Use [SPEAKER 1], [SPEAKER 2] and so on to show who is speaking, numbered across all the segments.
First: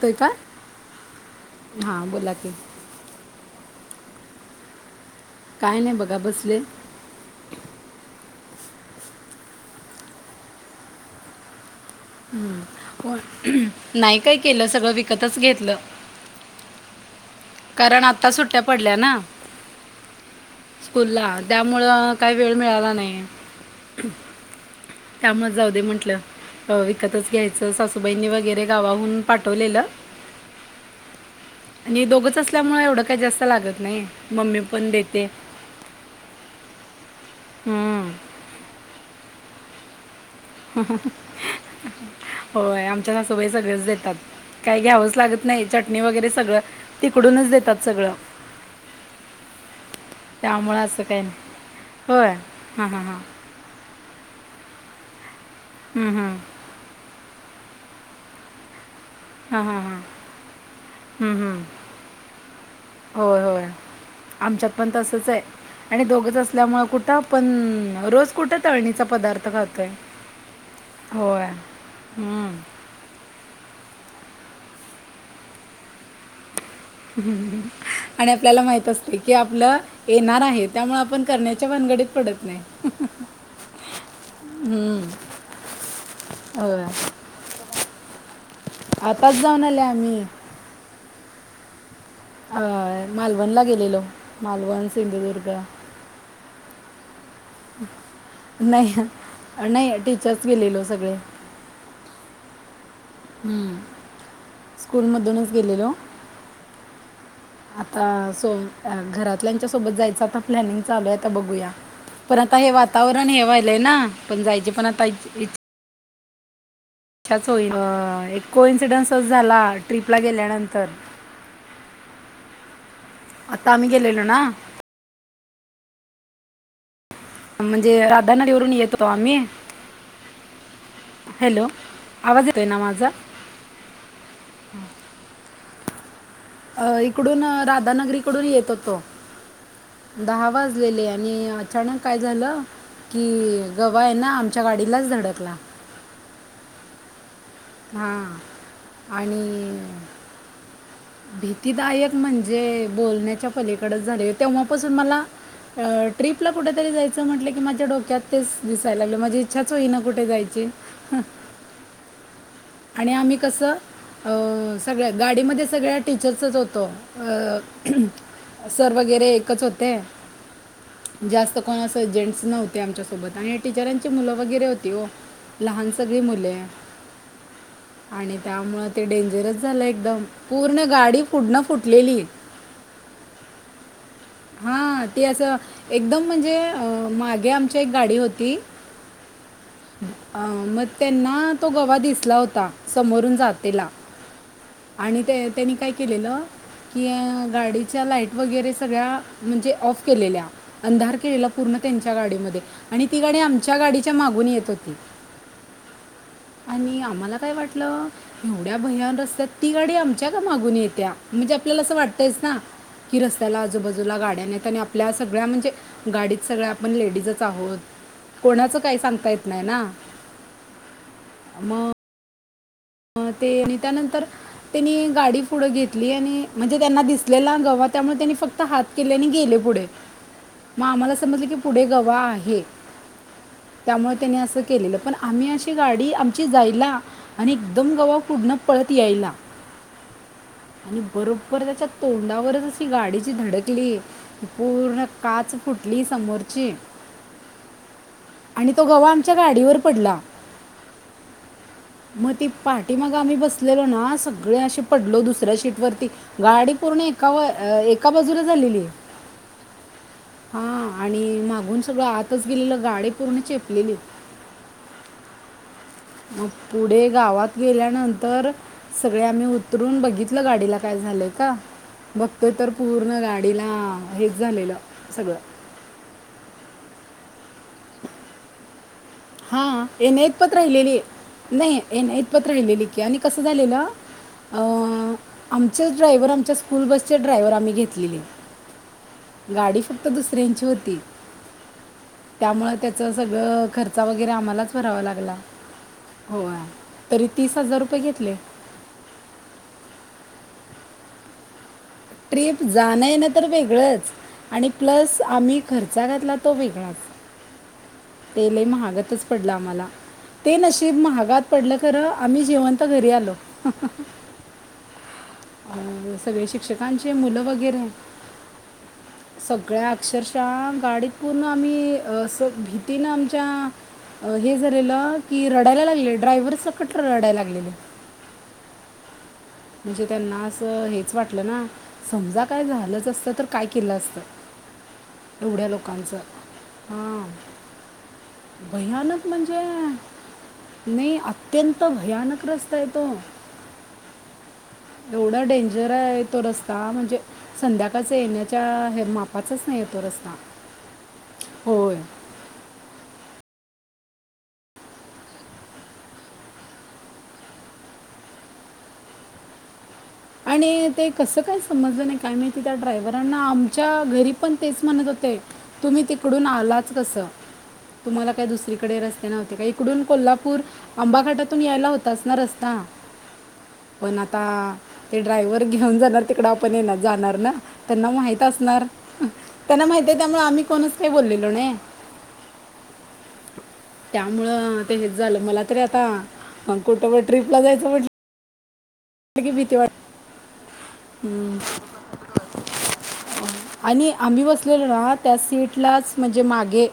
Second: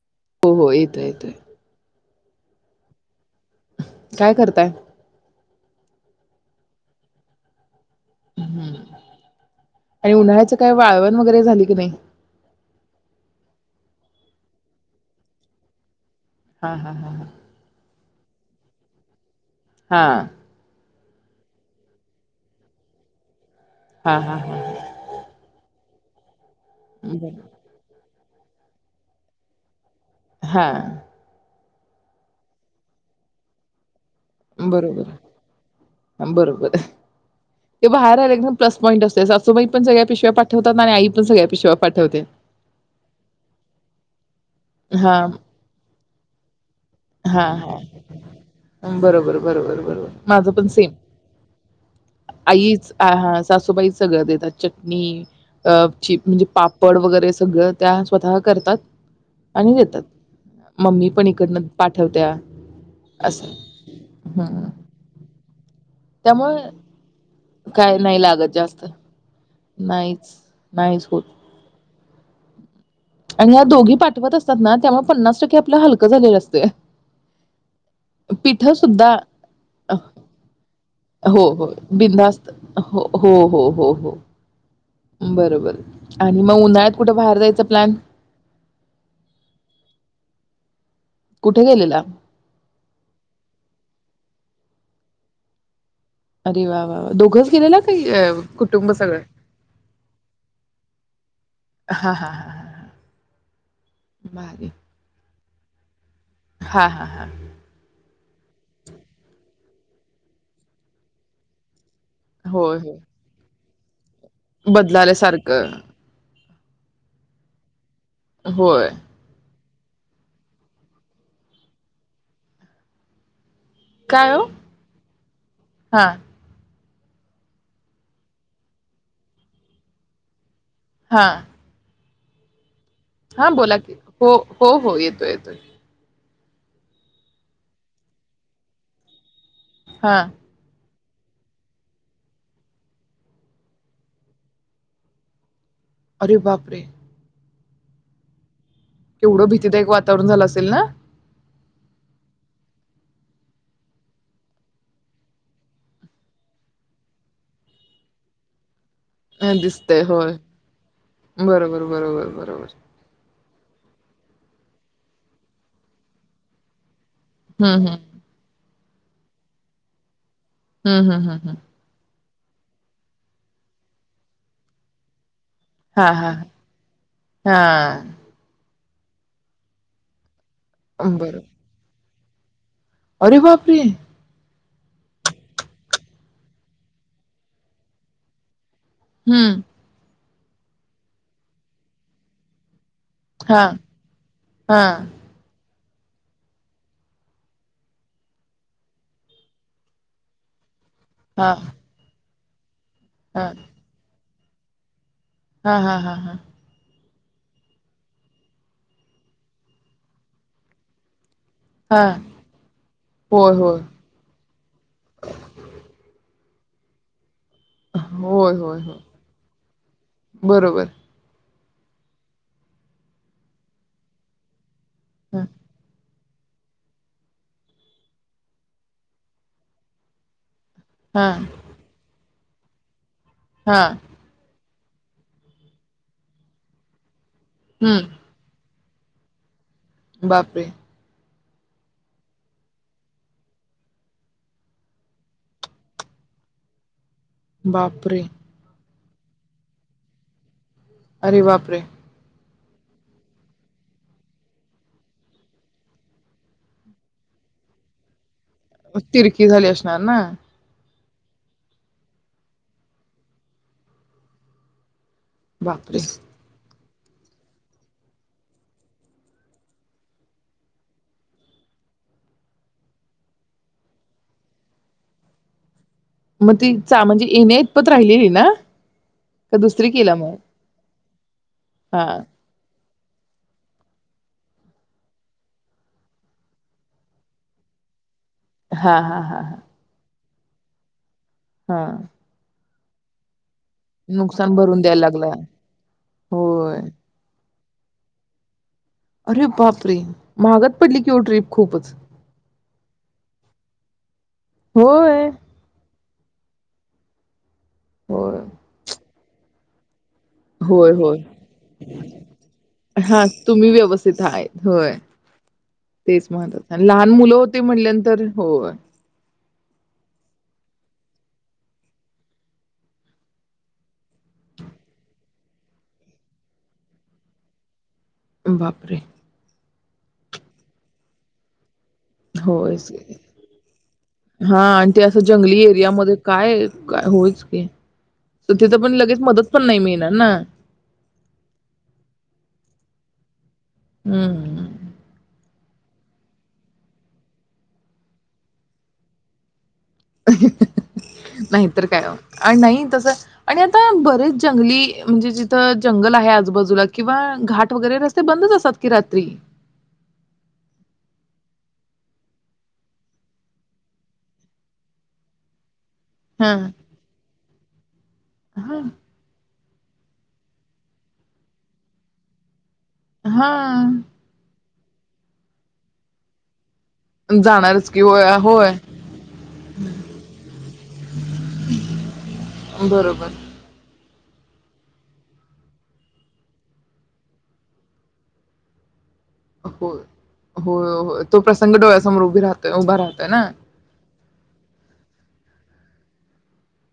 [SPEAKER 1] तोय का
[SPEAKER 2] हो हो येत येतय
[SPEAKER 1] हां बोला कीे
[SPEAKER 2] काय करताय.
[SPEAKER 1] काय नाही बघा बसले.
[SPEAKER 2] हम्म आणि उन्हाळ्याचं काय वाळवण वगैरे झाली की नाया
[SPEAKER 1] हम् नाही काय केलं सगळं विकतच घेतलं.
[SPEAKER 2] हा हा हा हा
[SPEAKER 1] कारण आता सुट्ट्या पडल्या ना
[SPEAKER 2] हा
[SPEAKER 1] स्कूलला त्यामुळं काही वेळ मिळाला नाही.
[SPEAKER 2] हा हा हा
[SPEAKER 1] कामात जाऊ दे म्हंटलं. विकतच
[SPEAKER 2] बर
[SPEAKER 1] घ्यायचं अस वाहिनी वगैरे गावाहून पाठवलेलं.
[SPEAKER 2] हा
[SPEAKER 1] आणि दोघच असल्यामुळे एवढं काही जास्त लागत नाही. मम्मी पण देते
[SPEAKER 2] बरोबर बरोबर ते
[SPEAKER 1] हम्म.
[SPEAKER 2] बाहेर आले एकदम प्स पॉईंट तास सासूबाई पण जायचं.
[SPEAKER 1] होय आमच्या सासुबाई सगळच देतात. काही
[SPEAKER 2] हा
[SPEAKER 1] घ्यावंच लागत नातर मम्मी वगैरे सगळं
[SPEAKER 2] हा
[SPEAKER 1] तिकडूनच
[SPEAKER 2] हा
[SPEAKER 1] देतात सगळं
[SPEAKER 2] बरोबर बरोबर बरोबर माझ पण
[SPEAKER 1] त्यामुळं
[SPEAKER 2] सेम
[SPEAKER 1] असं काय नाही होय हां
[SPEAKER 2] आईच
[SPEAKER 1] हां हां
[SPEAKER 2] हा सासूबाईच सगळं देतात चटणी अ
[SPEAKER 1] हं, हं.
[SPEAKER 2] चीपणीचे पापड वगैरे सगळं सगळं त्या स्वतः करतात.
[SPEAKER 1] हां
[SPEAKER 2] आणि
[SPEAKER 1] हां हां
[SPEAKER 2] येतात मी पण इकडं मम्मी पण
[SPEAKER 1] हं,
[SPEAKER 2] इकडन
[SPEAKER 1] हं. होय होय
[SPEAKER 2] हम्म
[SPEAKER 1] आमच्यात पण तसच आहे आणि दोघंच
[SPEAKER 2] त्यामुळे
[SPEAKER 1] असल्यामुळे कुठं आपण
[SPEAKER 2] काय नाही
[SPEAKER 1] रोज
[SPEAKER 2] लागत
[SPEAKER 1] कुठ
[SPEAKER 2] जास्त
[SPEAKER 1] तळणीचा पदार्थ खातोय,
[SPEAKER 2] नाहीच नाहीच होत
[SPEAKER 1] होय हम्म
[SPEAKER 2] आणि या दोघी पाठवत असतात ना त्यामुळे पन्नास टक्के आपला हलकं झालेलं असतय.
[SPEAKER 1] आणि आपल्याला
[SPEAKER 2] पिठ
[SPEAKER 1] माहीत
[SPEAKER 2] सुद्धा
[SPEAKER 1] असते की आपलं
[SPEAKER 2] अं
[SPEAKER 1] येणार आहे त्यामुळे आपण
[SPEAKER 2] हो
[SPEAKER 1] करण्याच्या भानगडीत पडत
[SPEAKER 2] बिंधास्त
[SPEAKER 1] नाही
[SPEAKER 2] हो हो हो हो
[SPEAKER 1] हं.
[SPEAKER 2] बरोबर आणि मग
[SPEAKER 1] होय
[SPEAKER 2] उन्हाळ्यात कुठे बाहेर जायच प्लॅन
[SPEAKER 1] आताच जाऊन आले आम्ही
[SPEAKER 2] कुठे गेलेला?
[SPEAKER 1] अ मालवणला गेलेलो मालवण, सिंधुदुर्ग
[SPEAKER 2] अरे वा वा दोघंच गेलेला का इ अ कुटुंब
[SPEAKER 1] नाही
[SPEAKER 2] सगळं -
[SPEAKER 1] नाही टीचर्स गेलेलो सगळे
[SPEAKER 2] हा हा हा हा
[SPEAKER 1] हम्म
[SPEAKER 2] भारी
[SPEAKER 1] स्कूलमधूनच गेलेलो
[SPEAKER 2] हा हा हा
[SPEAKER 1] आता सो घरातल्या सोबत जायंच प्लॅनिंग चालू आहे आता बघूया परता हे वातावरण हेवाय लेना
[SPEAKER 2] बदलाल्या सारखं
[SPEAKER 1] च्छाच होई अ एक को
[SPEAKER 2] होय
[SPEAKER 1] -इन्सिडन्सच झाला ट्रीपला गेल्यानंतर आता आम्ही गेलेलो
[SPEAKER 2] काय
[SPEAKER 1] ना
[SPEAKER 2] हो हा
[SPEAKER 1] म्हणजे राधा नगरी वरून येत होतो आम्ही
[SPEAKER 2] हा
[SPEAKER 1] हॅलो आवाज येतोय ना मा
[SPEAKER 2] हा बोला की हो हो हो येतोय येतोय
[SPEAKER 1] अ इकडून राधानगरीकडून येत होतो
[SPEAKER 2] हा
[SPEAKER 1] दहा वाजलेले या आणि अचानक काय झालं की गवा ए ना आमच्या गाडीलाच धडकला
[SPEAKER 2] अरे बाप रे!
[SPEAKER 1] हा
[SPEAKER 2] केवढं भीतीदायक वातावरण झालं असेल ना?
[SPEAKER 1] भीतीदायक म्हणजे बोलण्याच्या पलीकडंच झाले तेव्हापासून मला ट्रीपला कुठेतरी जायचं म्हटलं की माझ्या डोक्यात तेच दिसत, [unintelligible] माझी
[SPEAKER 2] अ,
[SPEAKER 1] इच्छाच होई ना
[SPEAKER 2] दिसतंय
[SPEAKER 1] कुठे
[SPEAKER 2] होय
[SPEAKER 1] जायची
[SPEAKER 2] बरोबर बरोबर बरोबर
[SPEAKER 1] आणि आम्ही कस सगळ्या गाडीमध्येच सगळ्या टीचर्सच होतो.
[SPEAKER 2] हम्म
[SPEAKER 1] अ
[SPEAKER 2] हम्म
[SPEAKER 1] सर वगैरे एकच होते.
[SPEAKER 2] हम्म हम्म हम्म हम्म.
[SPEAKER 1] जास्त कोण असं, जेन्टस नव्हते आमच्यासोबत आणि या टीचरांची मुलं वगैरे होती ओ. लहान
[SPEAKER 2] हा
[SPEAKER 1] सगळी
[SPEAKER 2] हा
[SPEAKER 1] मुले
[SPEAKER 2] हा
[SPEAKER 1] आणि त्यामुळं ते डेंजरस झालं एकदम. पूर्ण गाडी
[SPEAKER 2] बरोबर
[SPEAKER 1] फुढन फुटलेली.
[SPEAKER 2] अरे, बाप रे!
[SPEAKER 1] हा ती असं एकदम म्हणजे, अ मागे आमच्या एक गाडी होती.
[SPEAKER 2] हम्म
[SPEAKER 1] अ मग त्यांना तो गवा दिसला होता. समोरून
[SPEAKER 2] हा
[SPEAKER 1] जातेला
[SPEAKER 2] हा
[SPEAKER 1] आणि त्यांनी काय केलेलं की गाडीच्या लाईट वगैरे सगळ्या म्हणजे ऑफ केलेल्या अंधार केलेला
[SPEAKER 2] हा
[SPEAKER 1] पूर्ण त्यांच्या गाडीमध्ये, ते, आणि ती गाडी
[SPEAKER 2] हा
[SPEAKER 1] आमच्या गाडीच्या मागुन थांबून येत होती.
[SPEAKER 2] हा हा हा हा,
[SPEAKER 1] आणि आम्हाला काय वाटलं एवढ्या भयान रस्त्यात ती गाडी आमच्या का मागून येत्या. म्हणजे आपल्याला असं
[SPEAKER 2] हा
[SPEAKER 1] वाटतयच ना की
[SPEAKER 2] होय
[SPEAKER 1] रस्त्याला
[SPEAKER 2] होय
[SPEAKER 1] आजूबाजूला. ला गाड्या नाहीत आणि आपल्या सगळ्या म्हणजे गाडीत सगळ्या आपण लेडीजच च आहोत.
[SPEAKER 2] होय
[SPEAKER 1] कोणाच
[SPEAKER 2] होय
[SPEAKER 1] काही
[SPEAKER 2] होय
[SPEAKER 1] सांगता येत नाही ना,
[SPEAKER 2] बरोबर
[SPEAKER 1] मग. अ ते आणि त्यानंतर, त्यांनी गाडी
[SPEAKER 2] हा
[SPEAKER 1] पुढं घेतली आणि, म्हणजे त्यांना दिसलेला गवा त्यामुळे त्यांनी फक्त हात केले आणि गेले पुढे. मग आम्हाला
[SPEAKER 2] हा
[SPEAKER 1] समजलं की पुढे गवा आहे. हे,
[SPEAKER 2] हा
[SPEAKER 1] त्यामुळे
[SPEAKER 2] हम्म
[SPEAKER 1] त्यांनी असं. केलेलं पण आम्ही अशी आमची गाडी ज्यायला आणि, एकदम गव्हा पुढंन, पळत यायला
[SPEAKER 2] बापरे
[SPEAKER 1] आणि बरो बर त्याच्या तोंडावरच जशी गाडी जी धडकली पूर्ण काच फुटली समोरची.
[SPEAKER 2] बापरे.
[SPEAKER 1] च्या गाडीवर पडला.
[SPEAKER 2] अरे बापरे.
[SPEAKER 1] मग ती पाठीमागं आम्ही बसलेलो ना सगळे असे पडलो दुसऱ्या शीट वरती गाडी पूर्ण एका व अ एका बाजूला झालेली
[SPEAKER 2] तिरकी झाली असणार ना?
[SPEAKER 1] हां आणि मागून सगळं आतच गेलेलं गाडी पूर्ण चेपलेली.
[SPEAKER 2] बापरे.
[SPEAKER 1] मग पुढे गावात गेल्यानंतर सगळे आम्ही उतरून बघितलं गाडीला काय झालंय का? बघतोय तर पूर्ण गाडीला हेच झालेलं सगळं.
[SPEAKER 2] मग ती चा म्हणजे येण्यापतर राहिलेली ना? का
[SPEAKER 1] हा
[SPEAKER 2] दुसरी केला
[SPEAKER 1] येन्या
[SPEAKER 2] मग?
[SPEAKER 1] इतपर राहिलेली. आहे नाही
[SPEAKER 2] हा.
[SPEAKER 1] येण्याइतपत राहिलेली की आणि कसं झालेलं? अं आमचेच ड्रायवर आमच्या स्कूल बसचे ड्रायवर आम्ही घेतलेले.
[SPEAKER 2] हा हा हा हा.
[SPEAKER 1] क्त दुसऱ्यांची होती.
[SPEAKER 2] हा.
[SPEAKER 1] म त्याचं सगळं ख चा वगैरे आम्हालाच
[SPEAKER 2] भरून द्यायला
[SPEAKER 1] भरावा लागला! होय, तरी तीस हजार रुपये घेतले.
[SPEAKER 2] अरे बापरे! महागात पडली की हो ट्रीप खूपच.
[SPEAKER 1] ट्रिप जाणं येणं तर वेगळंच आणि प्लस
[SPEAKER 2] होय.
[SPEAKER 1] आम्ही खर चा घातला तो वेगळाच.
[SPEAKER 2] होय.
[SPEAKER 1] ते लई महागतच पडलं आम्हाला. ते
[SPEAKER 2] होय,
[SPEAKER 1] नशीब
[SPEAKER 2] होय.
[SPEAKER 1] महागात पडलं! खरं आम्ही जिवंत घरी
[SPEAKER 2] हां,
[SPEAKER 1] आलो!
[SPEAKER 2] तुम्ही व्यवस्थित आहेत. होय.
[SPEAKER 1] अ
[SPEAKER 2] तेच
[SPEAKER 1] सगळे
[SPEAKER 2] महत्वाचं आणि लहान
[SPEAKER 1] शिक्षकांचे मुलं
[SPEAKER 2] होती
[SPEAKER 1] वगैरे,
[SPEAKER 2] म्हटल्यानंतर होय.
[SPEAKER 1] सगळ्या अक्षरशः गाडीत पूर्ण आम्ही अ सग तिनं आमच्या हे झालेलं, की रडायला लागले. ड्रायव्हर सकट रडायला लागलेले.
[SPEAKER 2] बापरे!
[SPEAKER 1] म्हणजे त्यांना असं हेच वाटलं ना. समजा काय
[SPEAKER 2] होयच
[SPEAKER 1] झालंच
[SPEAKER 2] की.
[SPEAKER 1] असतं तर काय केलं असत?
[SPEAKER 2] हां आणि ते असं जंगली
[SPEAKER 1] एवढ्या
[SPEAKER 2] एरियामध्ये
[SPEAKER 1] लोकांचं?
[SPEAKER 2] काय काय
[SPEAKER 1] हा
[SPEAKER 2] होयच की. तर तिथं पण लगेच
[SPEAKER 1] भयानक
[SPEAKER 2] मदत
[SPEAKER 1] म्हणजे,
[SPEAKER 2] पण नाही मिळणार ना.
[SPEAKER 1] नाही अत्यंत भयानक रस् तेतो
[SPEAKER 2] हं.
[SPEAKER 1] येवढा डेंजर जरा तो रस्ता! म्हणजे संध्याकाळच येण्याच्या हे मापाचच
[SPEAKER 2] नाहीतर
[SPEAKER 1] होय
[SPEAKER 2] काय ओ! आणि नाही तस आणि आता बरेच जंगली म्हणजे जिथं जंगल आहे! आजूबाजूला किंवा घाट वगैरे रस्ते बंदच असतात की रात्री!
[SPEAKER 1] आणि ते कसं काय समजलं नाही? काय माहिती? त्या ड्रायव्हरांना आमच्या घरी पण तेच म्हणत होते! तुम्ही तिकडून
[SPEAKER 2] हां.
[SPEAKER 1] आलाच कसं? तुम्हाला काही
[SPEAKER 2] हां,
[SPEAKER 1] दुसरीकडे रस्ते नव्हते काही? इकडून कोल्हापूर आंबाघाटातून यायला होताच ना रस्ता!
[SPEAKER 2] हां.
[SPEAKER 1] पण आता? ते ड्रायव्हर घेऊन जाणार तिकड पण ये ना जाणार ना
[SPEAKER 2] जाणारच की
[SPEAKER 1] त्यांना
[SPEAKER 2] होय,
[SPEAKER 1] माहित
[SPEAKER 2] होय.
[SPEAKER 1] असणार त्यांना माहित आहे त्यामुळे आम्ही कोणच का बोललेलो नाही.
[SPEAKER 2] बरोबर.
[SPEAKER 1] त्यामुळं ते हेच झालं मला तरी आता कुठब ट्रीपला जायचं म्हटलं. की भीती
[SPEAKER 2] हो
[SPEAKER 1] वाट
[SPEAKER 2] हो तो
[SPEAKER 1] हम्म.
[SPEAKER 2] प्रसंग डोळ्यासमोर उभी राहत उभा राहतय ना
[SPEAKER 1] आणि आम्ही बसलेलो ना त्या सीटलाच म्हणजे मागे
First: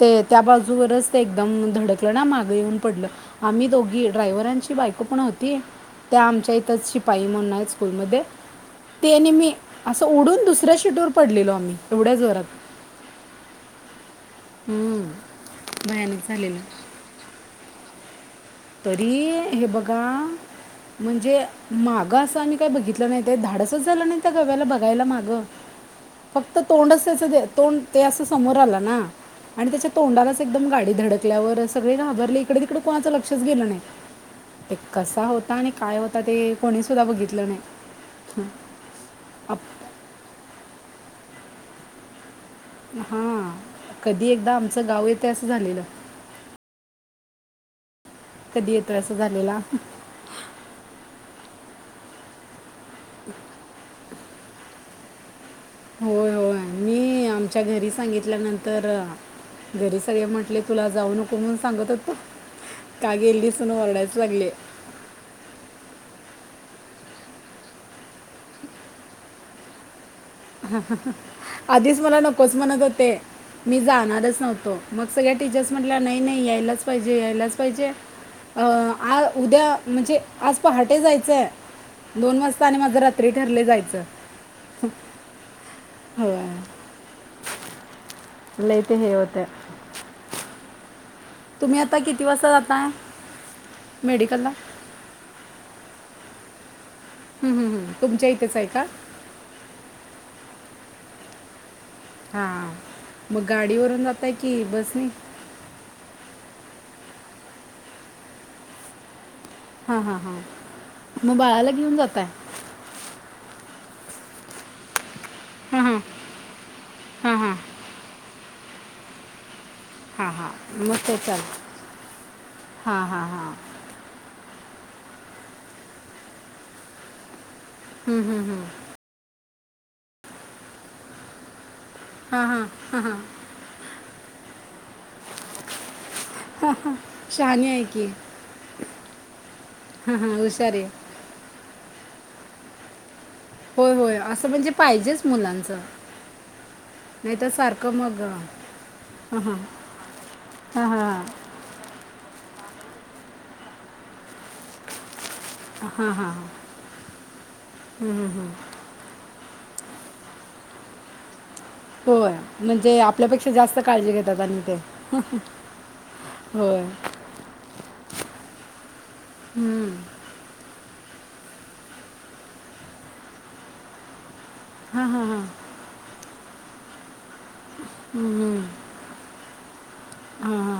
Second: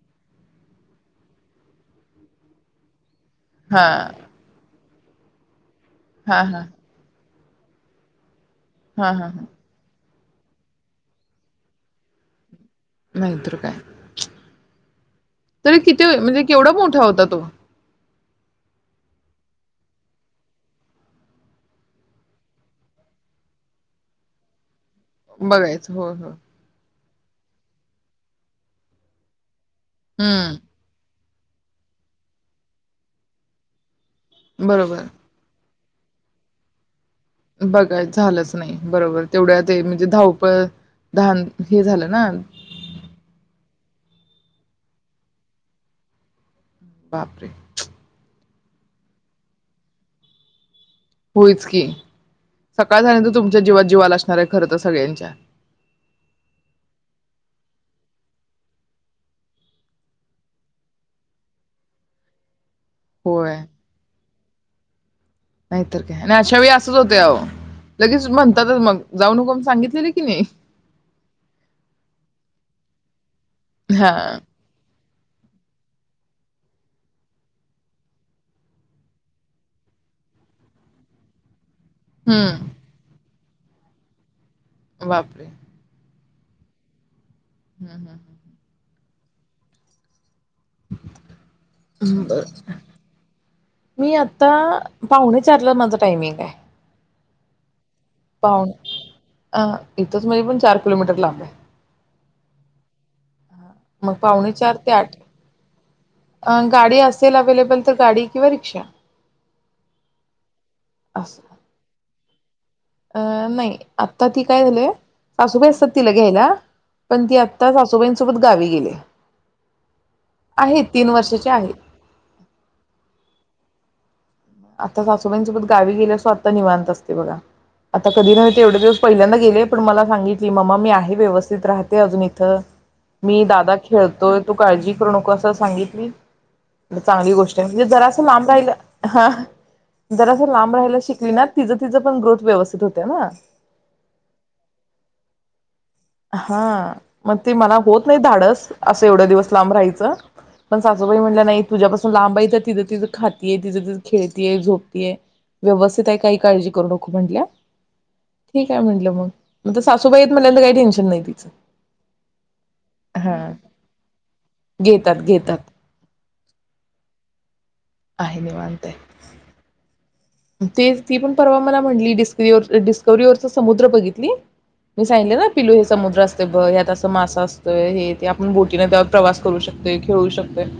[SPEAKER 1] ते त्या बाजूवरच ते एकदम धडकलं ना मागे येऊन पडलं. आम्ही दोघी
[SPEAKER 2] हां.
[SPEAKER 1] ड्राय्हांची बाक खपण होतीय. त्या
[SPEAKER 2] हां,
[SPEAKER 1] आमच्या
[SPEAKER 2] हां.
[SPEAKER 1] इथंच शिपाई म्हण मा स्कूलमध्ये
[SPEAKER 2] हां,
[SPEAKER 1] तेने
[SPEAKER 2] हां, हां.
[SPEAKER 1] मी अस उडून दुसऱ्या शिटर पडलेलो आम्ही एवढ्याच जोरात
[SPEAKER 2] नाहीतर काय
[SPEAKER 1] हम्म.
[SPEAKER 2] तरी किती
[SPEAKER 1] भयानक
[SPEAKER 2] म्हणजे
[SPEAKER 1] झालेलं
[SPEAKER 2] केवढा मोठा होता तो
[SPEAKER 1] तरी हे बघा म्हणजे माग असं आम्ही काही बघितलं नाही ते धाडसच झालं नाही त्या गव्याला बघ घायला माग
[SPEAKER 2] बघायचं. होय, होय.
[SPEAKER 1] फक्त तोंड दे तोंड ते असं समोर आलं ना आणि त्याच्या तोंडालाच
[SPEAKER 2] हं.
[SPEAKER 1] एकदम गाडी धडत ल्या सगळे घाबरले इकडे तिकडे कोणाचंग लक्षच गेलं नाही. ते
[SPEAKER 2] बरोबर.
[SPEAKER 1] कसा होता आणि काय होता ते कोणी
[SPEAKER 2] बघाय झालंच नाही बरोबर
[SPEAKER 1] आप
[SPEAKER 2] तेवढ्या ते म्हणजे धाव प्रधान हे झालं ना
[SPEAKER 1] हा कधी एकदा आमचं गाव येत असं झालेलं.
[SPEAKER 2] बापरे.
[SPEAKER 1] कधी येतं अस झालेला.
[SPEAKER 2] होयच की. सकाळ झाल्यावर तुमच्या जिवात जीव आला असेल. खर तर सगळ्यांच्या
[SPEAKER 1] होय होय मी आमच्या घरी सांगितल्यानंतर, घरी सगळे म्हटले तुला जाऊ नको म्हणून सांगत होतो. का गेली
[SPEAKER 2] होय
[SPEAKER 1] म्हणून ओरडायला लागले.
[SPEAKER 2] नाहीतर काय आणि अशा वेळी असंच होते अहो लगेच म्हणतातच मग जाऊ नक सांगितलेली.
[SPEAKER 1] आधीच मला न नको म्हणत होते. मी
[SPEAKER 2] हा
[SPEAKER 1] जाणारच नव्हतो. मग सगळ्या टीचर्स म्हटल्या नाही नाही यायलाच पाहिजे यायलाच पाहिजे आ उद्या म्हणजे आज पहाटे जायचंय दोन वाजता आणि
[SPEAKER 2] हम्म
[SPEAKER 1] माझ रात ठरले जायचं.
[SPEAKER 2] बापरे.
[SPEAKER 1] हो.
[SPEAKER 2] हम्म हम्म.
[SPEAKER 1] लई ते हे होतय. जाताय
[SPEAKER 2] मी आता
[SPEAKER 1] मेडिकलला
[SPEAKER 2] पाहुणे चारला माझं टायमिंग आहे.
[SPEAKER 1] हम्म हम्म.
[SPEAKER 2] पाहणे अ इथंच म्हणजे पण चार किलोमीटर ला बा.
[SPEAKER 1] हा. मग गाडीवरून
[SPEAKER 2] मग
[SPEAKER 1] जातय
[SPEAKER 2] पावणे
[SPEAKER 1] की
[SPEAKER 2] चार ते
[SPEAKER 1] बस नी?
[SPEAKER 2] आठ अ गाडी असेल अवे्लेबल तर गाडी किंवा रिक्षा.
[SPEAKER 1] हा हा हा. मग बाळाला घेऊन जातय.
[SPEAKER 2] अं नाही आता ती काय झालीय. सासूबाई असतात तिला घ्यायला पण ती आत्ता सासूबाईंसोबत गावी गेले.
[SPEAKER 1] हा हा
[SPEAKER 2] आहे तीन
[SPEAKER 1] मग
[SPEAKER 2] वर्षाची आहे
[SPEAKER 1] हा हा.
[SPEAKER 2] आता सासूबाईंसोबत गावी गेल्या स्वतः आता निवांत असते बघा. आता
[SPEAKER 1] हं,
[SPEAKER 2] कधी नव तेवढे दिवस पहिल्यांदा गेले पण मला सांगितली मम्मा मी आहे. व्यवस्थित राहते. ते अजून
[SPEAKER 1] हां
[SPEAKER 2] इथं
[SPEAKER 1] हां
[SPEAKER 2] मी दादा खेळतो. तोवर तो काळजी करू नको असं सांगितली चांगली गोष्ट आहे.
[SPEAKER 1] शहाणी
[SPEAKER 2] म्हणजे
[SPEAKER 1] की
[SPEAKER 2] जरास लांब राहिल हा हा
[SPEAKER 1] हां हां
[SPEAKER 2] जरास
[SPEAKER 1] हुशार
[SPEAKER 2] लांब
[SPEAKER 1] आहे
[SPEAKER 2] राहायला शिकली ना तिचं तिचं पण ग्रोथ व्यवस्थित होतय ना
[SPEAKER 1] होय होय असं म्हणजे पाहिजेच मुलांचं
[SPEAKER 2] हा मग
[SPEAKER 1] नाही तर
[SPEAKER 2] ते मला
[SPEAKER 1] सारखं
[SPEAKER 2] होत नाही
[SPEAKER 1] मग हां
[SPEAKER 2] धाडस असं एवढ्या दिवस
[SPEAKER 1] हां
[SPEAKER 2] लांब राहायचं पण
[SPEAKER 1] हां
[SPEAKER 2] सासूबाई म्हणल्या
[SPEAKER 1] हां
[SPEAKER 2] नाही तुझ्यापासून लांब त तिज तिज खातीय तिज तिज खेळतीय झोपतीय. व्यवस्थित
[SPEAKER 1] हां
[SPEAKER 2] आहे
[SPEAKER 1] हां
[SPEAKER 2] काही काळजी करू नको म्हंटल्या, ठीक आहे म्हटलं मग मग त्या सासुबाई आहेत म्हणल्यावर काय टेन्श नाय तीच
[SPEAKER 1] होय म्हणजे आपल्यापेक्षा जास्त काळजी घेतात आणि त्या
[SPEAKER 2] घेतात घेतात
[SPEAKER 1] होय
[SPEAKER 2] आहे निवांत आहे
[SPEAKER 1] हुं
[SPEAKER 2] ते ती पण परवा मला म्हटली डिस्कवरीवर डिस्कवरीवरच समुद्र बघितली. मी
[SPEAKER 1] हां हां
[SPEAKER 2] सांगितल
[SPEAKER 1] हां
[SPEAKER 2] ना पिलू समुद्र अस [unintelligible] असतंय हे ते आपण बोटीन जावून प्रवास करू शकतोय खेळू
[SPEAKER 1] हां
[SPEAKER 2] शकतोय
[SPEAKER 1] हां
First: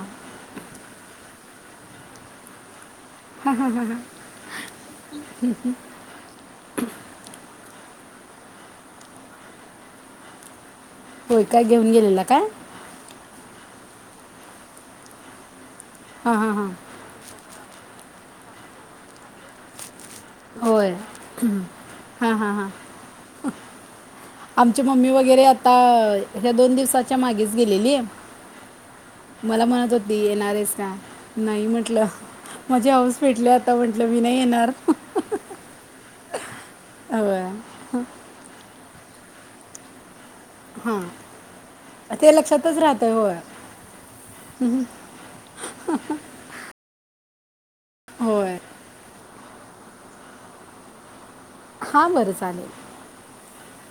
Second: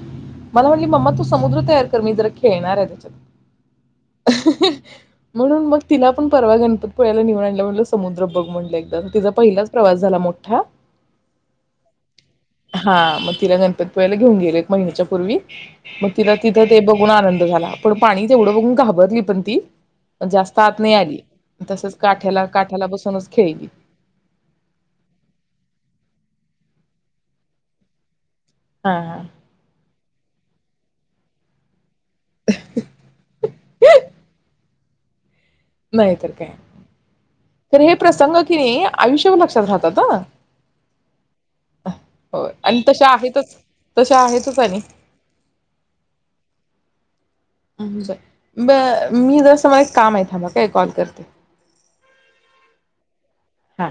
[SPEAKER 2] मला म्हणली मम्मा तु समुद्र तयार कर मी जरा खेळणार आहे त्याच्यात
[SPEAKER 1] हा हा हा हा
[SPEAKER 2] म्हणून मग तिला पण परवा गणपतीपुळ्याला नेवून आणलं म्हणलं समुद्र बग म्हणल एकदा तिचा पहिलाच प्रवास झाला मोठा
[SPEAKER 1] होय काय? घेऊन गेलेला काय?
[SPEAKER 2] पुळ्याला घेऊन गेलेटं एक महिन्याच्या पूर्वी म तिला
[SPEAKER 1] हां हां
[SPEAKER 2] तिथं
[SPEAKER 1] हां
[SPEAKER 2] ते बघून आनंद झाला. पाणी तेवढं बघून घाबर ली एकदम ती जास्त आत
[SPEAKER 1] होय
[SPEAKER 2] नाय आली, तसच
[SPEAKER 1] हां
[SPEAKER 2] काठ्याला
[SPEAKER 1] हां हां
[SPEAKER 2] काठ्याला बसूनच खेळली.
[SPEAKER 1] आमची मम्मी वगैरे आता ह्या दोन दिवसाच्या मागेच गेलेली.
[SPEAKER 2] हा हा
[SPEAKER 1] मला म्हणत होती येणार आहेस का? नाही म्हटलं. माझी हाऊस फिटली आता म्हंटलं मी नाय येणार.
[SPEAKER 2] नाहीतर काय
[SPEAKER 1] होय
[SPEAKER 2] तर हे प्रसंग की नय आयुष्यभर लक्षात राहतात हं
[SPEAKER 1] हा ते लक्षातच
[SPEAKER 2] आणि
[SPEAKER 1] राहतय
[SPEAKER 2] तशा
[SPEAKER 1] होय.
[SPEAKER 2] आहेतच तशा आहेतच आणि [unintelligible]
[SPEAKER 1] होय
[SPEAKER 2] थांबा एक काम आहे, थांबा काय एक कॉल करते.
[SPEAKER 1] हा बरं चालेल.
[SPEAKER 2] हा,